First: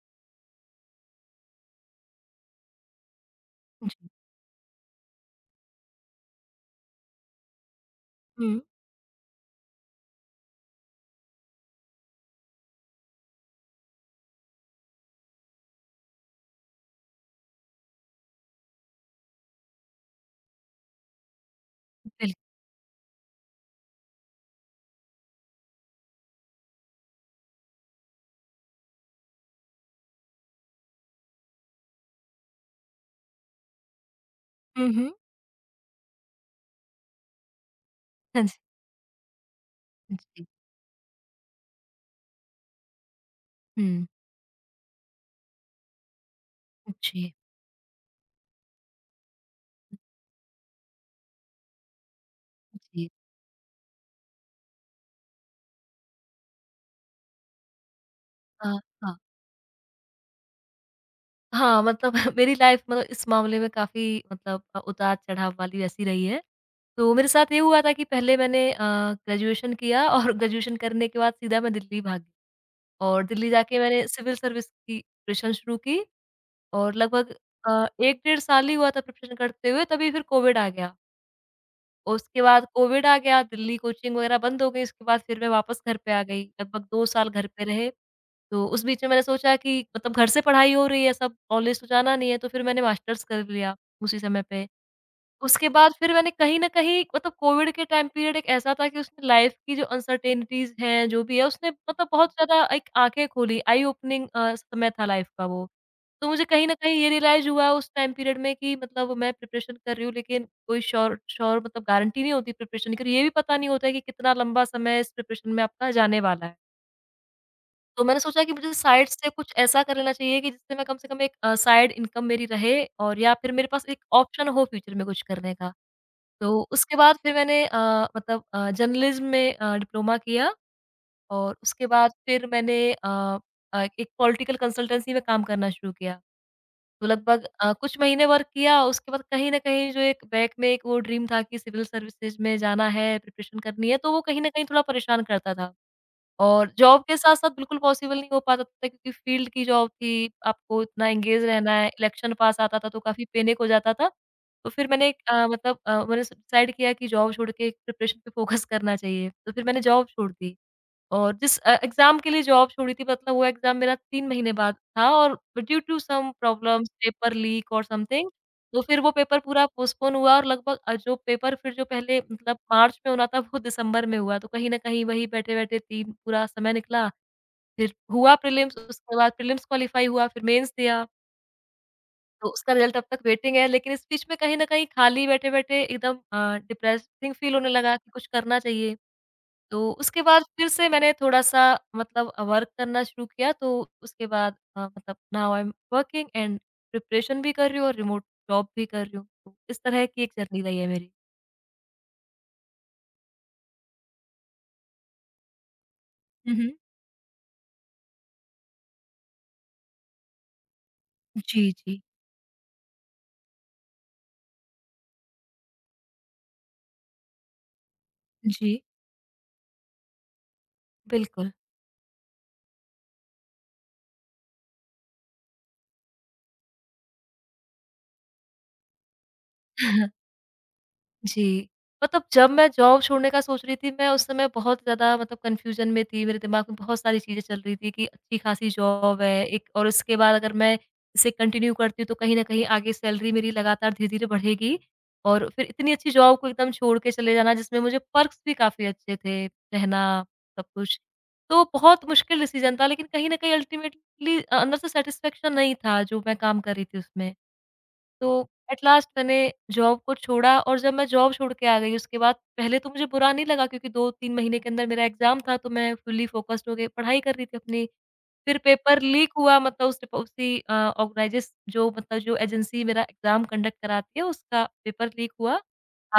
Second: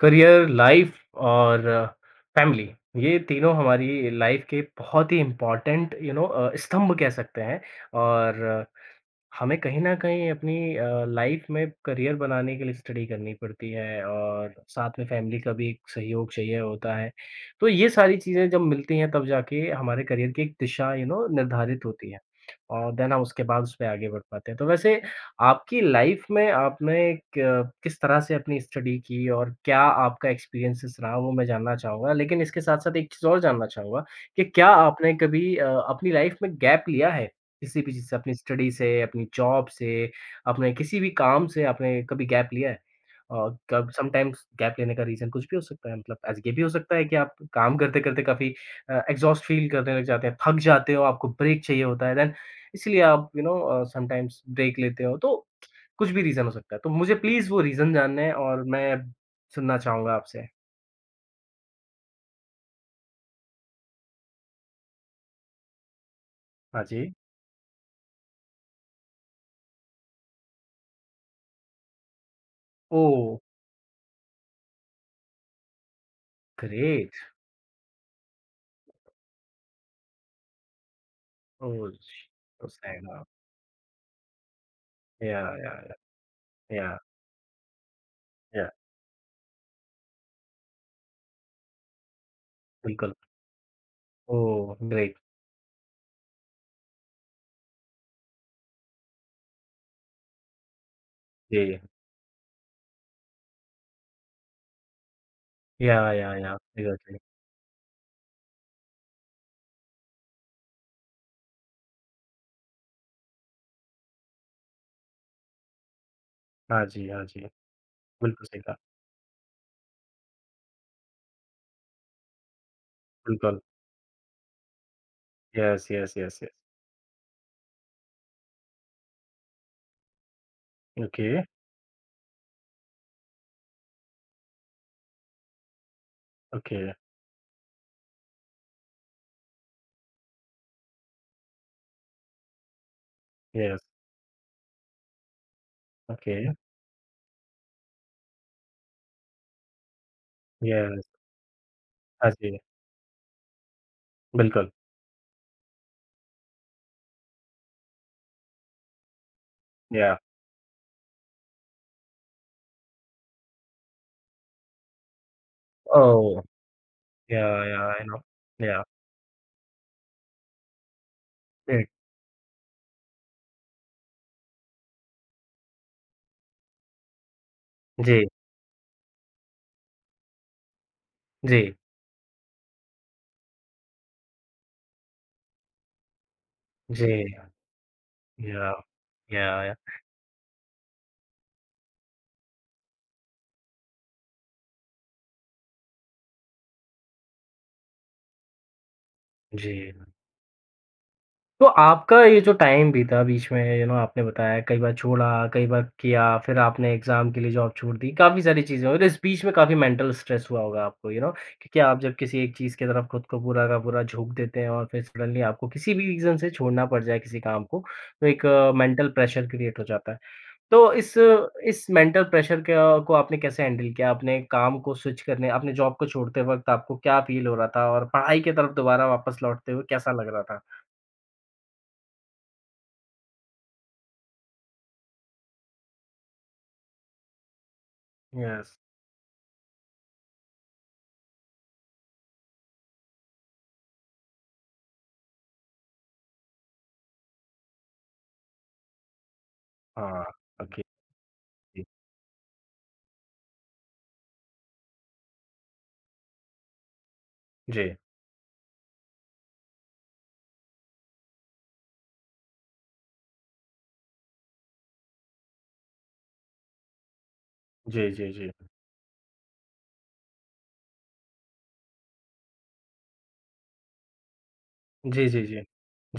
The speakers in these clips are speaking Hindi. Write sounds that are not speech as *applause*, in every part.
करियर, लाइफ और फैमिली, ये तीनों हमारी लाइफ के बहुत ही इम्पोर्टेंट स्तंभ कह सकते हैं हुँ। और हमें कहीं न कहीं अपनी लाइफ़ में करियर बनाने के लिए स्टडी करनी पड़ती है और साथ में फैमिली का भी एक सहयोग चाहिए होता है। तो ये सारी चीज़ें जब मिलती हैं तब जाके हमारे करियर की एक दिशा यू नो निर्धारित होती है बिल और देन हम उसके बाद उसमें आगे बढ़ पाते हैं। तो वैसे आपकी लाइफ़ में आपने क किस तरह से अपनी स्टडी की और क्या आपका एक्सपीरियंसेस रहा वो मैं जानना चाहूँगा। लेकिन इसके साथ-साथ एक चीज़ और जानना चाहूँगा कि क्या हुँ, हुँ। आपने कभी अपनी लाइफ़ में गैप लिया है? किसी भी चीज़ से, अपनी हाँ जी। स्टडी से, अपनी जॉब से, जी। अपने किसी भी काम से आपने कभी गैप लिया है? और कब हुँ। समटाइम्स गैप लेने का रीज़न कुछ भी हो सकता है मतलब एज़ ये भी हो सकता है कि जी, आप काम करते-करते काफ़ी एग्ज़ॉस्ट फ़ील करने लग जाते हैं, थक जाते हो, आपको ब्रेक चाहिए होता है देन इसलिए जी। आप समटाइम्स ब्रेक लेते हो, तो कुछ भी रीज़न हो सकता है। तो मुझे प्लीज़ वो रीज़न जानना है और अ, मैं हाँ। सुनना चाहूँगा आपसे। हाँ, मतलब *laughs* मेरी लाइफ़ मतलब इस मामले में काफ़ी मतलब उतार-चढ़ाव वाली ऐसी रही है। हाँ जी। तो मेरे साथ ये हुआ था कि पहले मैंने ग्रेजुएशन किया *laughs* और ग्रेजुएशन करने के बाद सीधा मैं दिल्ली भागी, और ओह! दिल्ली जाके मैंने सिविल सर्विस की प्रिपरेशन शुरू की। और ग्रेट! लगभग 1 डेढ़ साल ही हुआ था प्रिपरेशन करते हुए, तभी फिर कोविड आ गया। ओह! श उसके बाद सो कोविड सैड। आ हाँ। गया, दिल्ली कोचिंग वगैरह बंद हो गई, उसके बाद या, फिर मैं या, वापस या, घर पे आ गई, लगभग या, 2 साल घर पे रहे। तो या, उस बीच में मैंने सोचा कि मतलब घर से पढ़ाई हो रही है, सब कॉलेज तो जाना नहीं है, तो फिर मैंने बिल्कुल। मास्टर्स कर लिया उसी समय पे। ओह! ग्रेट। उसके बाद फिर मैंने कहीं न कहीं मतलब कोविड के टाइम पीरियड एक ऐसा था कि उसने लाइफ़ की जो अनसर्टेनिटीज़ हैं, जो भी है, उसने जी। मतलब बहुत ज़्यादा एक आँखें खोली, आई ओपनिंग समय था लाइफ़ का वो। तो मुझे या, कहीं न कहीं ये एग्ज़ैक्टली। रियलाइज़ हुआ उस टाइम पीरियड में कि मतलब मैं प्रिपरेशन कर रही हूँ, लेकिन कोई श्योर श्योर मतलब गारंटी नहीं होती प्रिपरेशन की, और ये भी पता नहीं होता है कि कितना लंबा समय इस प्रिपरेशन में आपका जाने वाला है। हाँ जी, हाँ जी। तो मैंने सोचा बिल्कुल कि सही मुझे कहा। साइड से कुछ ऐसा कर लेना चाहिए कि जिससे मैं कम से कम एक साइड इनकम मेरी रहे, और या फिर बिल्कुल। मेरे पास एक ऑप्शन हो फ्यूचर में कुछ करने का। Yes, yes, yes, yes. तो उसके बाद फिर मैंने मतलब जर्नलिज़्म में डिप्लोमा किया, ओके, और उसके बाद फिर मैंने एक पॉलिटिकल कंसल्टेंसी में काम करना शुरू किया। ओके, तो लगभग कुछ महीने वर्क किया, उसके बाद कहीं न कहीं जो एक बैक में एक वो ड्रीम था कि सिविल सर्विसेज़ में जाना है, प्रिपरेशन यस, करनी है, तो वो कहीं न कहीं थोड़ा परेशान करता था। ओके, और जॉब के साथ-साथ बिल्कुल पॉसिबल नहीं हो पाता था, क्योंकि फ़ील्ड की जॉब थी, आपको यस। इतना एंगेज रहना है, हाँ इलेक्शन जी, पास आता था तो काफ़ी पैनिक हो जाता था। बिल्कुल। तो फिर मैंने एक मतलब मैंने डिसाइड किया कि जॉब छोड़ के प्रिपरेशन पे फ़ोकस करना चाहिए, तो फिर मैंने जॉब या। छोड़ दी। और जिस एग्ज़ाम के लिए जॉब छोड़ी थी मतलब वो एग्ज़ाम मेरा 3 महीने बाद था, और due to some oh! Problems, paper या, लीक या, और आई नो। समथिंग, तो या, फिर वो पेपर पूरा पोस्टपोन हुआ और लगभग जो पेपर फिर जो ग्रेट। पहले मतलब मार्च में होना था वो दिसंबर में हुआ। तो कहीं न कहीं वही बैठे-बैठे 3 पूरा समय निकला। फिर जी, हुआ प्रीलिम्स, उसके बाद प्रीलिम्स क्वालीफाई हुआ, फिर मेंस दिया। जी, तो उसका रिज़ल्ट अब तक वेटिंग है, लेकिन इस बीच में कहीं न कहीं खाली बैठे-बैठे एकदम जी, डिप्रेसिंग फ़ील होने लगा कि कुछ करना या, चाहिए। या, या। तो उसके बाद फिर से मैंने थोड़ा-सा मतलब वर्क करना शुरू किया, तो उसके बाद मतलब now I am working and preparation भी कर रही हूँ और रिमोट जॉब भी कर रही हूँ। तो जी। इस तरह की एक जर्नी रही है मेरी। तो आपका ये जो टाइम बीता बीच में यू नो आपने बताया कई बार छोड़ा, कई बार किया, हुँ, फिर हुँ। आपने एग्ज़ाम के लिए जॉब छोड़ दी, काफ़ी सारी चीज़ें और इस बीच में काफ़ी मेंटल स्ट्रेस हुआ होगा आपको यू नो कि जी, क्या आप जी। जब किसी एक चीज़ की तरफ खुद को पूरा का पूरा झोंक देते हैं और फिर सडनली आपको किसी भी रीज़न से छोड़ना पड़ जाए किसी काम को, तो एक जी। मेंटल प्रेशर क्रिएट हो जाता है। तो इस बिल्कुल। इस मेंटल प्रेशर का को आपने कैसे हैंडल किया? आपने काम को स्विच करने आपने जॉब को छोड़ते वक़्त आपको क्या फ़ील हो रहा था और पढ़ाई की तरफ दोबारा वापस लौटते हुए *laughs* कैसा लग रहा था? जी। मतलब जब मैं जॉब छोड़ने का सोच रही थी, मैं उस समय बहुत ज़्यादा मतलब कन्फ्यूज़न में थी, मेरे दिमाग में बहुत सारी चीज़ें चल रही थी कि अच्छी-खासी यस। जॉब है एक, और इसके बाद अगर मैं इसे कंटिन्यू करती हूँ, तो कहीं न कहीं आगे सैलरी मेरी लगातार धीरे-धीरे बढ़ेगी। और फिर इतनी अच्छी जॉब को एकदम छोड़ के चले जाना, जिसमें मुझे पर्क्स भी काफ़ी अच्छे थे, रहना, हाँ, सब ओके, कुछ। तो जी। बहुत मुश्किल डिसीज़न था, लेकिन कहीं न कहीं अल्टीमेटली अंदर से सैटिस्फैक्शन नहीं था, जो मैं काम कर रही थी उसमें। जी। तो एट लास्ट मैंने जॉब को छोड़ा, और जब मैं जॉब छोड़ के आ गई उसके बाद पहले तो मुझे बुरा नहीं लगा, क्योंकि 2-3 महीने के अंदर मेरा एग्ज़ाम था, तो मैं फुल्ली फ़ोकस्ड हो के पढ़ाई कर रही थी अपनी। जी, जी, जी। फिर पेपर लीक हुआ, मतलब उस उसी ऑर्गनाइजेस जो मतलब जो एजेंसी मेरा एग्ज़ाम कंडक्ट कराती है उसका पेपर जी, लीक जी, हुआ, जी।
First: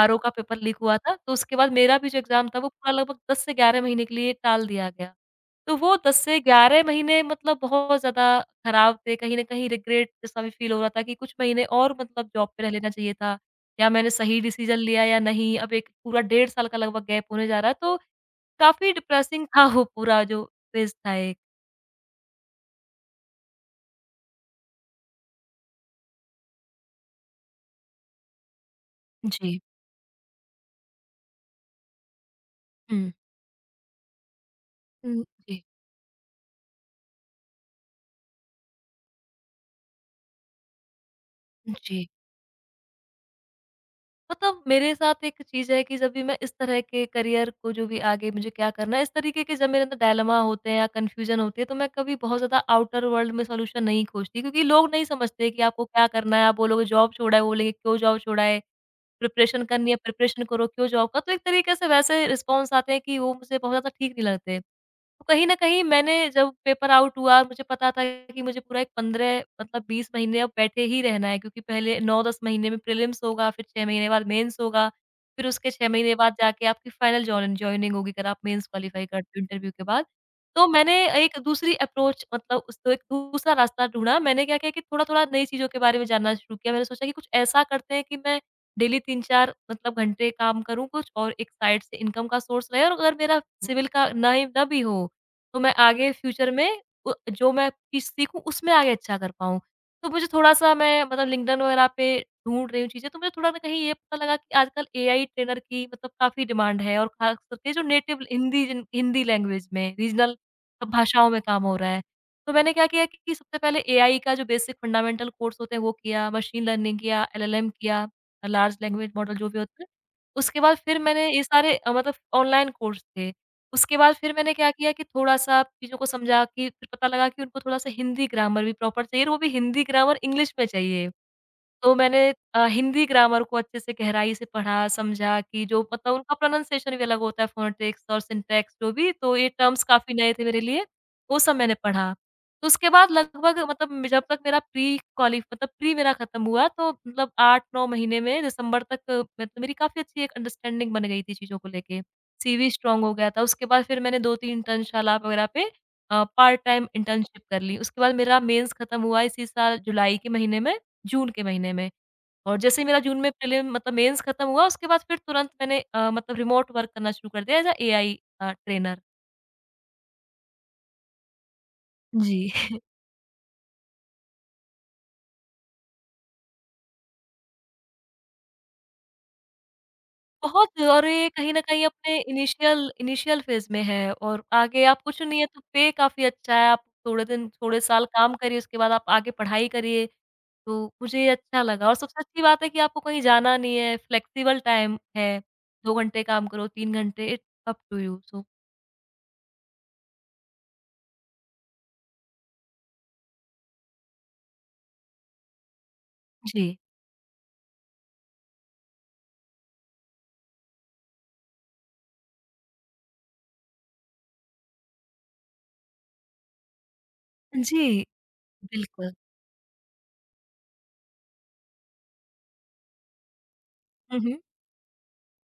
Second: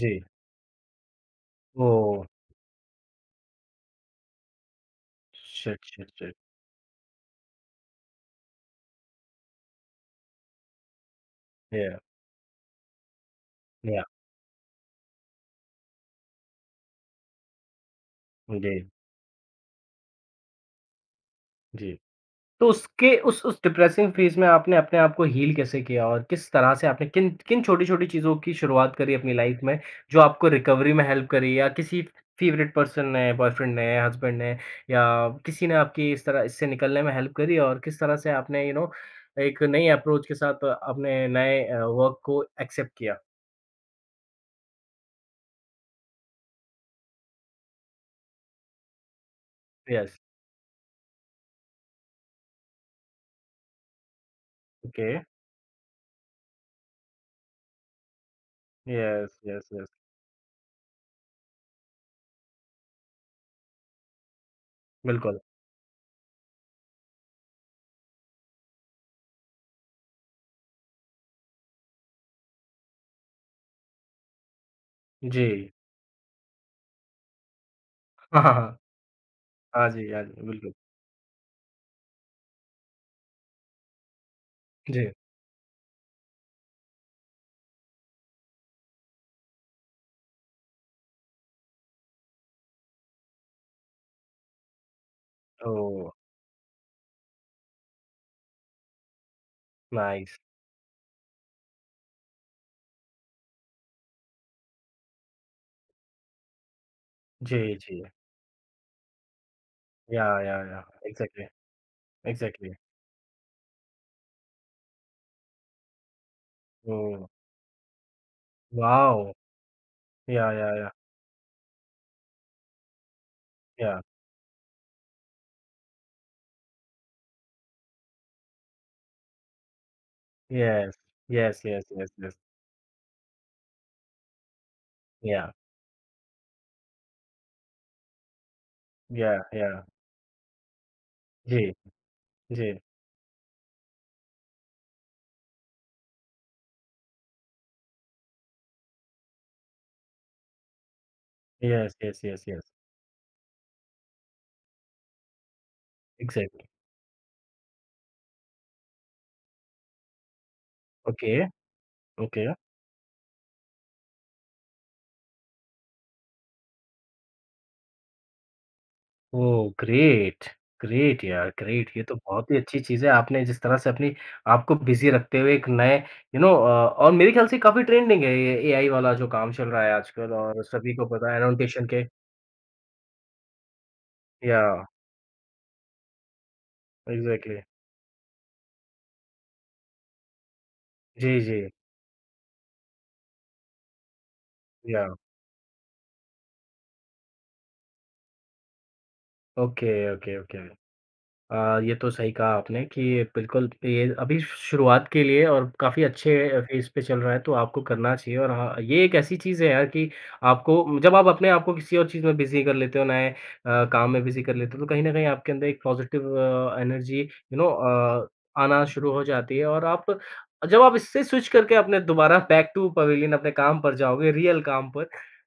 जी। का पेपर लीक हुआ था। तो उसके बाद मेरा भी जो ओह! एग्ज़ाम था वो पूरा लगभग 10 से 11 महीने के लिए टाल दिया गया। तो शिट, वो शिट, 10 शिट। से 11 महीने मतलब बहुत ज़्यादा खराब थे, कहीं न कहीं रिग्रेट जैसा भी फ़ील हो रहा था कि कुछ महीने या, और मतलब जॉब पे रह लेना चाहिए था, या या। मैंने सही डिसीज़न लिया या नहीं, अब एक पूरा डेढ़ साल का लगभग गैप होने जा रहा है, तो जी, काफ़ी डिप्रेसिंग था वो पूरा जो फेज़ था एक। जी। तो उसके उस डिप्रेसिंग फेज़ में आपने अपने आप को हील कैसे किया और किस तरह से आपने किन किन छोटी-छोटी चीज़ों की शुरुआत करी अपनी लाइफ़ जी। में, जो आपको रिकवरी में हेल्प करी या किसी फ़ेवरेट पर्सन हुँ। ने, बॉयफ्रेंड ने, हस्बैंड ने हुँ। या जी, किसी ने आपकी इस तरह इससे निकलने में हेल्प करी और किस तरह से आपने यू नो एक नई अप्रोच के साथ अपने नए जी। वर्क को एक्सेप्ट किया? मतलब मेरे साथ एक चीज़ है कि जब भी मैं इस तरह के करियर को, जो भी आगे मुझे क्या करना है, इस तरीके के जब मेरे अंदर यस। डायलेमा होते हैं या कन्फ्यूज़न होती है, तो मैं कभी बहुत ज़्यादा आउटर वर्ल्ड में सॉल्यूशन नहीं खोजती, क्योंकि लोग नहीं ओके, समझते कि आपको क्या करना है। आप बोलोगे जॉब छोड़ा है, वो बोलेंगे क्यों जॉब छोड़ा है? यस, प्रिपरेशन यस, करनी यस, है, प्रिपरेशन करो, क्यों जॉब का? तो एक तरीके से वैसे रिस्पॉन्स आते हैं कि वो मुझे बहुत ज़्यादा ठीक नहीं लगते। तो बिल्कुल, कहीं न कहीं मैंने जब पेपर आउट हुआ, मुझे पता था कि मुझे पूरा एक 15 मतलब 20 महीने अब बैठे ही रहना है, क्योंकि पहले 9-10 महीने में प्रीलिम्स होगा, फिर 6 महीने बाद मेंस होगा, जी। फिर उसके 6 महीने बाद जाके आपकी फाइनल जॉइनिंग होगी अगर *laughs* आप हाँ, हाँ, मेंस हाँ। क्वालीफाई करते हो इंटरव्यू के हाँ बाद। जी, हाँ जी, तो बिल्कुल। मैंने एक दूसरी अप्रोच मतलब उसको एक दूसरा रास्ता ढूँढा। मैंने क्या किया कि जी। थोड़ा-थोड़ा नई चीज़ों के बारे में जानना शुरू किया। मैंने सोचा कि कुछ ऐसा करते हैं कि मैं डेली 3-4 मतलब घंटे काम करूँ कुछ, और एक साइड से इनकम का सोर्स रहे, और अगर मेरा सिविल का ना ही ना भी हो तो मैं ओह! आगे फ्यूचर में उ जो मैं चीज़ सीखूँ उसमें आगे अच्छा कर पाऊँ। तो मुझे नाइस, थोड़ा-सा मैं मतलब लिंक्डइन वगैरह पे ढूँढ रही हूँ चीज़ें, तो मुझे थोड़ा ना कहीं ये पता लगा कि आजकल एआई ट्रेनर की मतलब काफ़ी डिमांड है, और ख़ास जी, करके जो जी, नेटिव हिंदी जिन हिंदी लैंग्वेज में रीजनल याह, याह, याह, भाषाओं में एग्ज़ैक्टली, काम हो रहा है। तो एग्ज़ैक्टली, मैंने क्या किया कि सबसे पहले एआई का जो बेसिक फंडामेंटल कोर्स होते हैं वो किया, मशीन लर्निंग ओह, किया, एलएलएम किया, लार्ज लैंग्वेज वाओ! मॉडल जो भी होते हैं। याह, उसके याह, बाद याह, फिर मैंने ये सारे मतलब ऑनलाइन कोर्स थे। उसके याह, बाद फिर मैंने क्या किया कि थोड़ा-सा चीज़ों को समझा, कि फिर पता लगा कि उनको थोड़ा-सा हिंदी ग्रामर भी प्रॉपर चाहिए और वो भी हिंदी ग्रामर इंग्लिश में यस, चाहिए। यस, यस, तो यस, मैंने यस, हिंदी ग्रामर को अच्छे से गहराई से पढ़ा, समझा याह, कि जो मतलब उनका प्रोनंसिएशन भी अलग होता है, फ़ोनेटिक्स और सिंटैक्स जो भी, तो याह, ये याह, टर्म्स काफ़ी नए थे मेरे लिए, वो सब जी, मैंने पढ़ा। तो जी, उसके बाद लगभग मतलब म जब तक मेरा प्री क्वालि मतलब प्री मेरा खत्म हुआ तो मतलब 8-9 महीने में दिसंबर तक मतलब मेरी काफ़ी अच्छी एक अंडरस्टैंडिंग बन गई थी चीज़ों को यस, लेके। Yes, yes, yes, CV strong हो गया था, उसके बाद फिर मैंने 2-3 इंटर्नशाला वगैरह पे पार्ट एग्ज़ैक्टली, टाइम इंटर्नशिप कर ली। उसके बाद मेरा मेंस खत्म हुआ इसी साल जुलाई के महीने में, ओके, जून के महीने में। ओके। और जैसे ही मेरा जून में प्रीलिम मतलब मेंस खत्म हुआ उसके बाद फिर तुरंत मैंने मतलब रिमोट वर्क करना शुरू कर दिया as a AI trainer. Oh! Great, great यार, ग्रेट! ये तो जी। बहुत ही अच्छी *laughs* चीज़ है, आपने जिस तरह से अपनी आपको बिज़ी रखते हुए एक नए यू नो अ, और मेरे ख़्याल से काफ़ी ट्रेंडिंग है ये एआई वाला जो काम चल रहा है आजकल और बहुत, सभी को और ये पता है कहीं न कहीं एनोटेशन के अपने इनिशियल इनिशियल फेज़ में है और या, आगे आप कुछ नहीं है तो पे काफ़ी अच्छा है, आप थोड़े दिन एग्ज़ैक्टली थोड़े साल काम करिए उसके बाद आप आगे पढ़ाई करिए, तो मुझे ये जी, जी। अच्छा लगा। और सबसे अच्छी बात है कि आपको कहीं जाना नहीं है, फ्लेक्सिबल टाइम या, है, 2 घंटे काम करो, 3 घंटे, it's up to you so. Okay, okay, okay. ये तो सही कहा आपने कि बिल्कुल ये अभी शुरुआत के लिए और काफ़ी अच्छे जी। फ़ेज़ पे चल रहा है तो आपको करना चाहिए और हाँ, ये एक ऐसी चीज़ है यार कि आपको जब आप अपने आप को किसी और चीज़ में बिज़ी कर लेते हो, नए काम में बिज़ी कर लेते हो तो कहीं न कहीं आपके अंदर एक पॉज़िटिव एनर्जी जी। आना शुरू बिल्कुल। हो जाती है और आप जब आप इससे स्विच करके अपने दोबारा बैक टू पवेलियन अपने काम पर हुँ, जाओगे, हुँ। रियल काम पर,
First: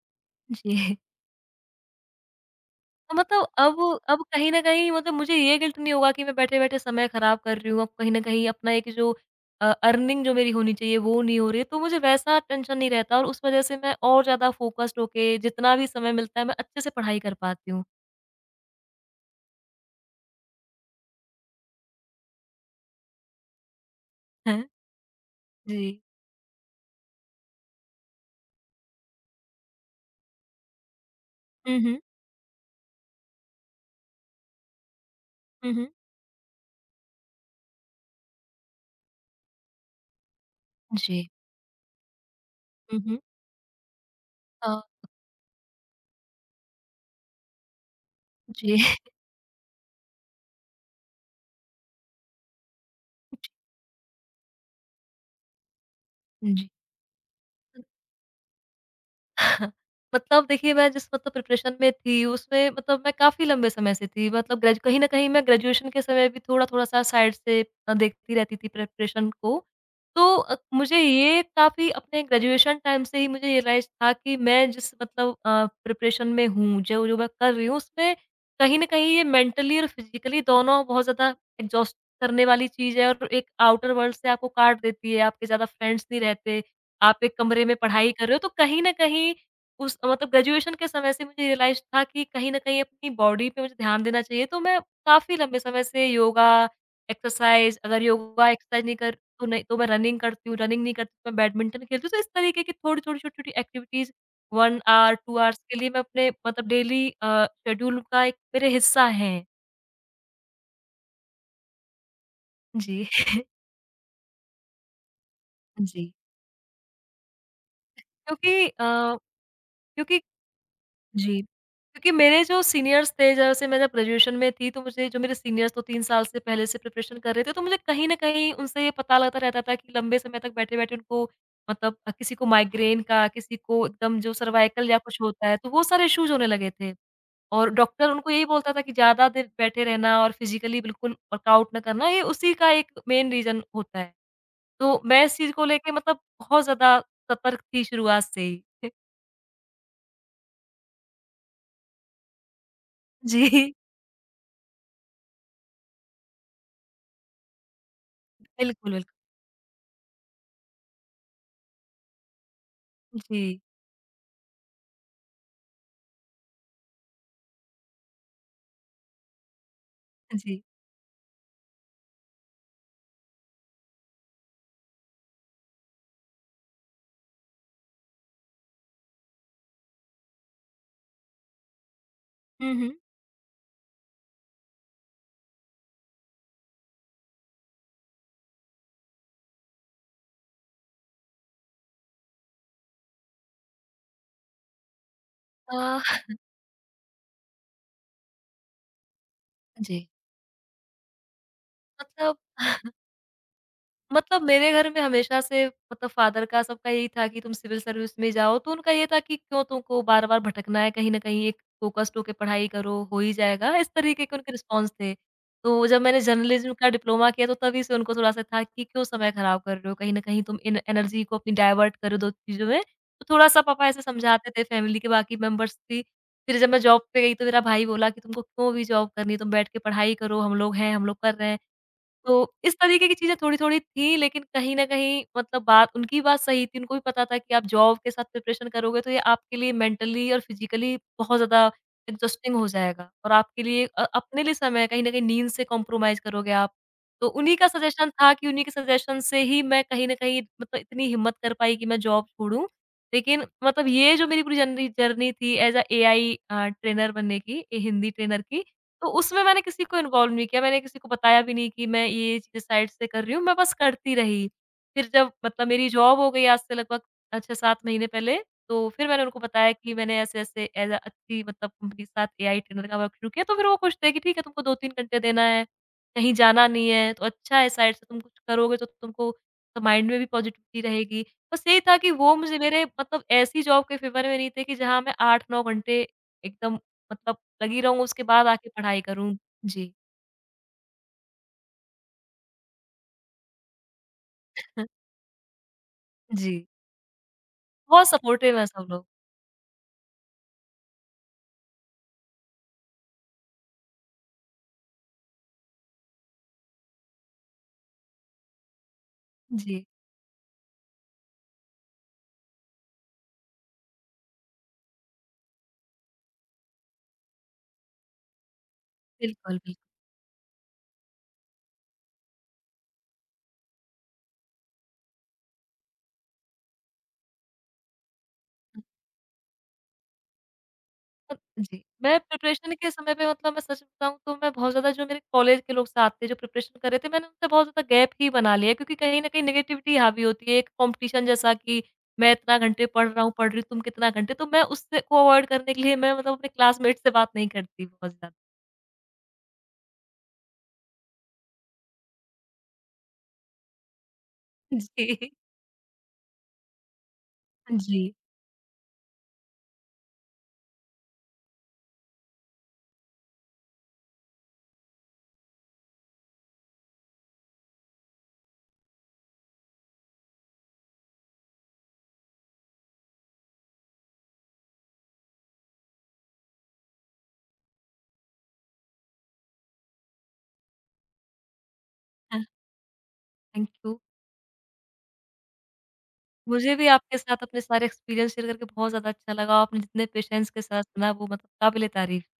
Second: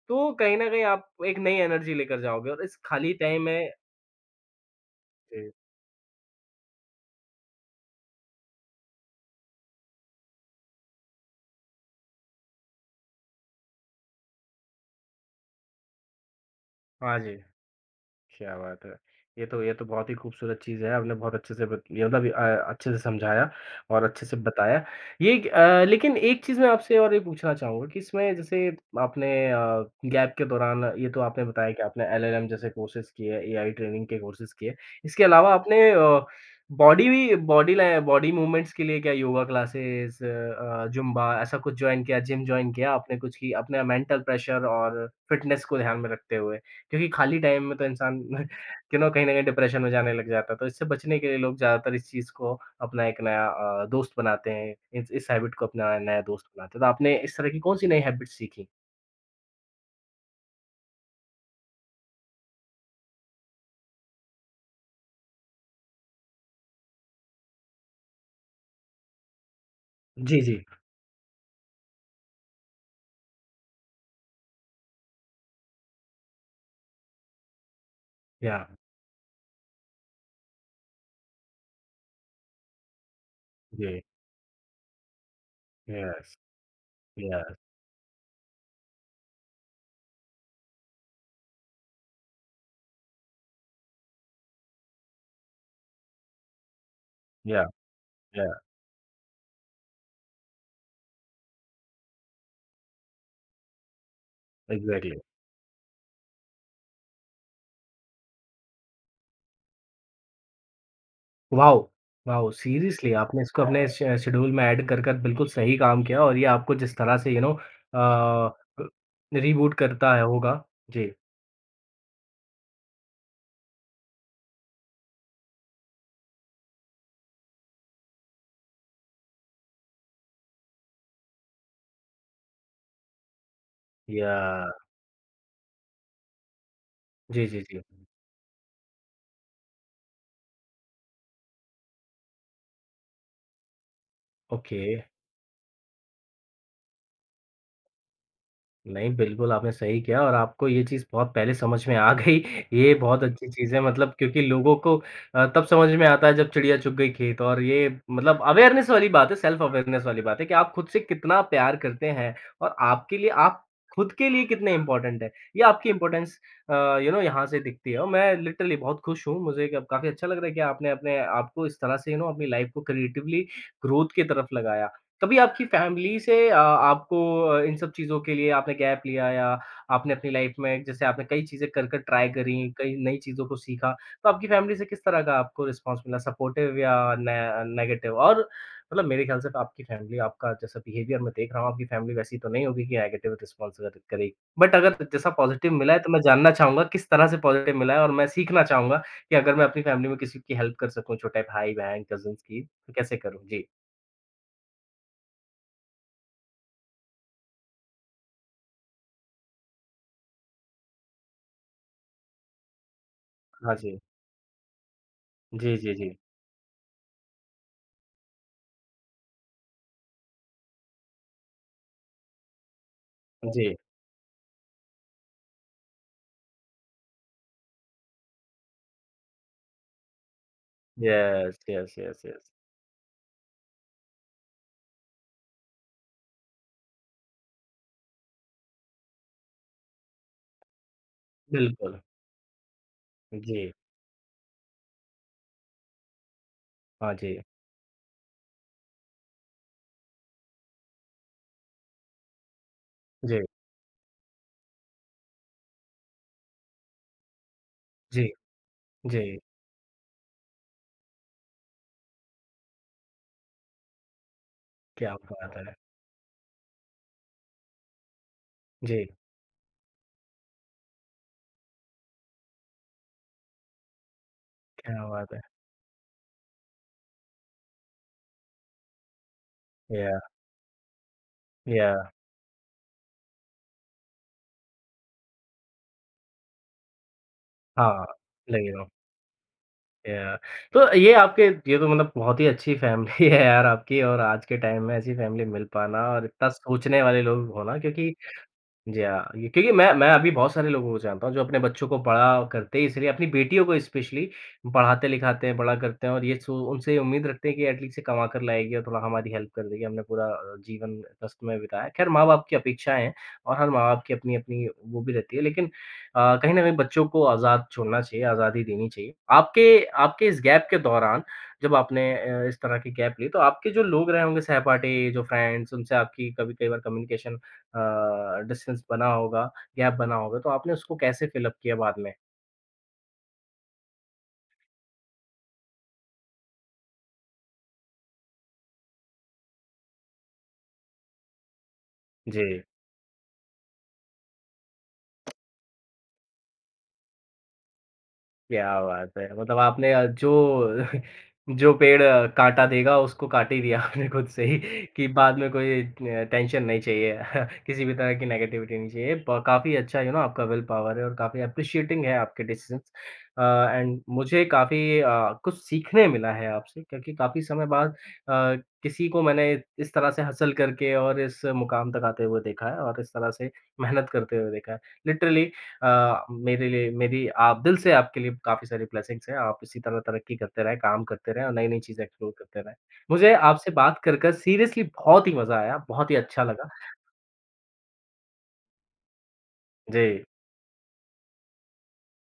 तो कहीं न कहीं जी। आप एक नई एनर्जी लेकर जाओगे और इस खाली तो टाइम मतलब में अब कहीं न कहीं मतलब मुझे जी, ये गिल्ट नहीं होगा कि मैं बैठे-बैठे समय ख़राब कर रही हूँ। अब कहीं न कहीं अपना एक जो अर्निंग जो मेरी होनी चाहिए वो नहीं हो रही है, तो मुझे वैसा टेंशन नहीं रहता, और उस वज़ह से मैं और ज़्यादा फ़ोकस्ड होके जितना भी समय मिलता है मैं अच्छे से हाँ पढ़ाई कर जी। पाती हूँ। क्या बात है! ये तो बहुत ही खूबसूरत चीज़ है, आपने बहुत अच्छे से बत ये मतलब अच्छे से समझाया और अच्छे से हैं? बताया। जी। लेकिन एक चीज़ मैं आपसे और ये पूछना चाहूँगा कि इसमें जैसे आपने गैप के दौरान ये तो आपने बताया हुँ, कि हुँ। आपने एलएलएम जैसे कोर्सेज़ किए, एआई ट्रेनिंग के कोर्सेज़ किए। इसके अलावा हुँ, आपने हुँ। बॉडी भी बॉडी लैं बॉडी मूवमेंट्स के लिए क्या योगा क्लासेस जुम्बा जी। ऐसा कुछ जॉइन किया, जिम जॉइन किया हुँ, आपने हुँ। कुछ की अपने मेंटल प्रेशर अ, और फिटनेस को ध्यान में रखते हुए? क्योंकि खाली टाइम में तो इंसान *laughs* जी। यू नो कहीं न कहीं डिप्रेशन में जाने लग जाता है, तो इससे बचने के लिए लोग ज़्यादातर इस चीज़ को अपना एक नया *laughs* दोस्त बनाते हैं, इस हैबिट को अपना नया दोस्त जी। बनाते हैं। तो आपने इस तरह की कौन-सी नई हैबिट सीखी? *laughs* मतलब देखिए मैं जिस मतलब प्रिपरेशन में थी उसमें मतलब मैं काफ़ी लंबे समय से थी मतलब ग्रेजु कहीं न कहीं मैं ग्रेजुएशन के समय भी थोड़ा-थोड़ा सा साइड से देखती रहती थी प्रिपरेशन को। तो जी, जी। मुझे ये काफ़ी अपने ग्रेजुएशन टाइम से ही मुझे रियलाइज़ था कि मैं जिस मतलब प्रिपरेशन में हूँ, जो जो मैं कर रही हूँ उसमें या, कहीं न कहीं ये मेंटली और फिज़िकली दोनों बहुत ज़्यादा एग्ज़ॉस्ट करने वाली चीज़ है और एक आउटर जी, वर्ल्ड से आपको काट देती है, आपके ज़्यादा फ्रेंड्स नहीं यस, रहते। आप एक यस, कमरे में पढ़ाई कर रहे हो, तो कहीं न कहीं उस मतलब ग्रेजुएशन के समय से मुझे रियलाइज़ था कि कहीं न कहीं अपनी बॉडी पे मुझे ध्यान देना चाहिए, तो मैं काफ़ी लंबे समय से योगा, या, एक्सरसाइज़ अगर या, योगा एक्सरसाइज़ नहीं कर तो नहीं तो मैं रनिंग करती हूँ, रनिंग नहीं करती तो मैं बैडमिंटन खेलती हूँ, तो इस तरीके की थोड़ी-थोड़ी, छोटी-छोटी एक्टिविटीज़ 1 आवर, एग्ज़ैक्टली। 2 आवर्स के लिए मैं अपने मतलब डेली शेड्यूल का एक मेरे हिस्सा हैं। वाओ! वाओ! जी। सीरियसली आपने *laughs* इसको अपने श शेड्यूल में ऐड कर, बिल्कुल सही काम जी। किया और ये आपको जिस तरह से अ, क्योंकि अ, रीबूट करता क्योंकि है होगा। जी, जी। क्योंकि मेरे जो सीनियर्स थे जैसे मैं जब ग्रेजुएशन में थी तो मुझे जो मेरे सीनियर्स तो 3 साल से पहले से प्रिपरेशन कर रहे थे तो मुझे कहीं न कहीं उनसे ये पता लगता रहता था कि लंबे समय तक बैठे-बैठे उनको मतलब किसी को माइग्रेन का, किसी को एकदम जो या सर्वाइकल या कुछ होता है तो वो सारे इश्यूज़ होने लगे थे। जी, जी, और जी। डॉक्टर उनको यही बोलता था कि ज़्यादा देर बैठे रहना और फिज़िकली बिल्कुल वर्कआउट ना करना ये उसी का एक मेन रीज़न होता है। ओके। तो मैं इस चीज़ को लेके मतलब बहुत ज़्यादा सतर्क थी शुरुआत से ही। *laughs* नहीं, बिल्कुल आपने सही किया और आपको ये चीज़ बहुत पहले समझ में आ गई। ये बहुत अच्छी चीज़ जी। है मतलब क्योंकि लोगों को तब समझ में आता है जब चिड़िया चुग गई खेत और ये मतलब अवेयरनेस बिल्कुल, वाली बिल्कुल। बात है, सेल्फ अवेयरनेस वाली बात है कि आप खुद से कितना प्यार करते हैं और आपके लिए जी। आप खुद के लिए कितने इम्पोर्टेंट हैं। ये आपकी इम्पोर्टेंस अ, यू नो यहाँ से दिखती है और मैं लिटरली बहुत खुश हूँ। मुझे क काफ़ी अच्छा लग रहा है कि जी। आपने अपने आपको इस तरह से यू नो अपनी लाइफ़ को क्रिएटिवली ग्रोथ की तरफ लगाया। कभी आपकी फैमिली से आपको इन सब चीज़ों के लिए आपने गैप लिया या आपने अपनी लाइफ में जैसे आपने कई चीज़ें कर कर ट्राई करी, हुँ, हुँ। कई नई चीज़ों को सीखा, तो आपकी फैमिली से किस तरह का आपको रिस्पॉन्स मिला सपोर्टिव या ने नेगेटिव? और मतलब मेरे ख्याल से आपकी फैमिली आपका जैसा बिहेवियर मैं देख रहा हूँ, आपकी फैमिली वैसी तो नहीं होगी कि नेगेटिव रिस्पॉन्स अगर करेगी। बट अगर जैसा पॉजिटिव मिला है, अ, तो मैं जानना चाहूँगा किस तरह से पॉजिटिव मिला है और मैं सीखना चाहूँगा कि अगर मैं अपनी जी, फैमिली में किसी की हेल्प कर सकूँ, छोटे भाई-बहन, मतलब कज़िन्स की, *laughs* *laughs* तो कैसे करूँ? जी। मतलब मेरे घर में हमेशा से मतलब फ़ादर का सबका यही था कि तुम सिविल सर्विस में जाओ, तो उनका ये था कि क्यों तुमको बार-बार भटकना है, कहीं न कहीं एक फ़ोकस्ड होके पढ़ाई करो, हो ही हाँ जाएगा, इस जी। तरीके के उनके रिस्पॉन्स थे। जी, तो जी, जब जी। मैंने जर्नलिज़्म का डिप्लोमा किया, तो तभी से उनको थोड़ा-सा था कि क्यों समय ख़राब कर रहे हो, कहीं न कहीं तुम इन एनर्जी को अपनी डायवर्ट कर दो चीज़ों में। तो थोड़ा-सा जी। पापा ऐसे समझाते थे, फैमिली के बाकी मेंबर्स भी। फिर जब मैं जॉब पे गई, तो मेरा भाई बोला कि तुमको क्यों भी जॉब करनी, तुम बैठ के पढ़ाई करो, हम लोग हैं, हम लोग कर रहे यस, हैं। यस, यस, तो यस। इस तरीके की चीज़ें थोड़ी-थोड़ी थी लेकिन कहीं न कहीं मतलब बात उनकी बात सही थी, उनको भी पता था कि आप जॉब के साथ प्रिपरेशन करोगे तो ये आपके लिए मेंटली और फिज़िकली बहुत ज़्यादा बिल्कुल। एग्ज़ॉस्टिंग हो जाएगा और आपके जी। लिए अपने लिए समय कहीं न कहीं नींद से कॉम्प्रोमाइज़ करोगे आप। हाँ तो जी। उन्हीं का सजेशन था कि उन्हीं के सजेशन से ही मैं कहीं न कहीं मतलब इतनी हिम्मत कर पाई कि मैं जॉब छोड़ूँ। जी, लेकिन मतलब ये जो मेरी पूरी जर्नी जर्नी थी एज़ अ एआई ट्रेनर बनने की, ए हिंदी जी, ट्रेनर की, तो जी। उसमें मैंने किसी को इन्वॉल्व नहीं किया, मैंने किसी को बताया भी नहीं कि मैं ये चीज़ें साइड से कर रही हूँ, मैं बस करती रही। फिर क्या जब बात मतलब है! मेरी जॉब हो गई आज से लगभग 6-7 महीने पहले, तो जी, फिर मैंने उनको बताया कि मैंने ऐसे-ऐसे एज़ अ अच्छी मतलब कंपनी के साथ एआई ट्रेनर का वर्क शुरू किया, तो फिर वो खुश थे कि ठीक है तुमको 2-3 क्या घंटे बात है! देना है, कहीं जाना नहीं है, तो अच्छा है साइड से तुम कुछ करोगे तो तुमको तो माइंड में याह, भी पॉजिटिविटी रहेगी। बस यही था याह, कि वो मुझे मेरे मतलब ऐसी जॉब के फ़ेवर में नहीं थे कि जहाँ मैं 8-9 घंटे एकदम मतलब लगी रहूँ हाँ, उसके बाद आके लगी रहो। पढ़ाई करूँ। जी, याह, तो ये आपके ये तो मतलब बहुत ही अच्छी फैमिली *laughs* है यार आपकी और आज के टाइम में ऐसी फैमिली मिल पाना और इतना जी। सोचने वाले लोग होना बहुत क्योंकि सपोर्टिव है सब जी लोग। हाँ, ये क्योंकि मैं अभी बहुत सारे लोगों को जानता हूँ जो अपने बच्चों को बड़ा करते हैं इसलिए अपनी बेटियों को स्पेशली पढ़ाते लिखाते हैं, बड़ा करते हैं और ये सो उनसे ये उम्मीद रखते हैं कि एटलीस्ट ये कमा कर लाएगी और थोड़ा हमारी हेल्प कर देगी, जी, हमने पूरा जीवन कष्ट में बिताया। खैर माँ-बाप की अपेक्षाएँ हैं और हर माँ-बाप की अपनी-अपनी वो भी रहती है लेकिन कहीं न कहीं बच्चों को आज़ाद छोड़ना चाहिए, आज़ादी देनी चाहिए। बिल्कुल, आपके बिल्कुल। आपके इस गैप के दौरान जब आपने इस तरह की गैप ली तो आपके जो लोग रहे होंगे सहपाठी, जो फ्रेंड्स उनसे आपकी कभी कई बार कम्युनिकेशन डिस्टेंस बना होगा, गैप बना होगा, तो आपने उसको कैसे फिल अप मतलब किया जी, बाद में? मैं प्रिपरेशन के समय पे मतलब मैं सच बताऊँ तो मैं बहुत ज़्यादा जो मेरे कॉलेज के लोग साथ थे, जो प्रिपरेशन कर रहे थे, मैंने उनसे बहुत ज़्यादा गैप ही बना लिया क्योंकि कहीं न कहीं नेगेटिविटी हावी होती है, एक कॉम्पिटिशन जैसा कि मैं इतना जी। घंटे पढ़ रहा हूँ, पढ़ रही हूँ, तुम कितना घंटे तो मैं उससे को अवॉइड करने के लिए मैं मतलब अपने क्लासमेट से बात नहीं करती बहुत ज़्यादा। क्या बात है! मतलब आपने जो *laughs* जो पेड़ काँटा देगा उसको काट ही दिया *laughs* आपने खुद से ही कि जी। बाद में कोई टेंशन नहीं चाहिए *laughs* किसी भी जी। तरह की नेगेटिविटी नहीं चाहिए। ब काफ़ी अच्छा यू नो आपका विल पावर है और काफ़ी एप्रिशिएटिंग है आपके डिसीज़न्स अ, एंड मुझे काफ़ी कुछ सीखने मिला है आपसे क्योंकि काफ़ी समय बाद अ, किसी को मैंने इस तरह से हसल करके और इस मुकाम तक आते हुए देखा है और इस तरह से मेहनत करते हुए देखा है। लिटरली मेरे लिए मेरी आप दिल से आपके लिए काफ़ी सारी ब्लेसिंग्स हैं। आप इसी तरह तरक्की करते रहें, काम करते रहें और नई-नई चीज़ें एक्सप्लोर हाँ, करते रहें। मुझे थैंक आपसे यू। बात कर सीरियसली बहुत ही मज़ा आया, बहुत ही अच्छा लगा। मुझे भी आपके साथ अपने सारे एक्सपीरियंस शेयर करके बहुत ज़्यादा अच्छा लगा। आपने जी। जितने पेशेंस के साथ सुना वो मतलब काबिल-ए-तारीफ़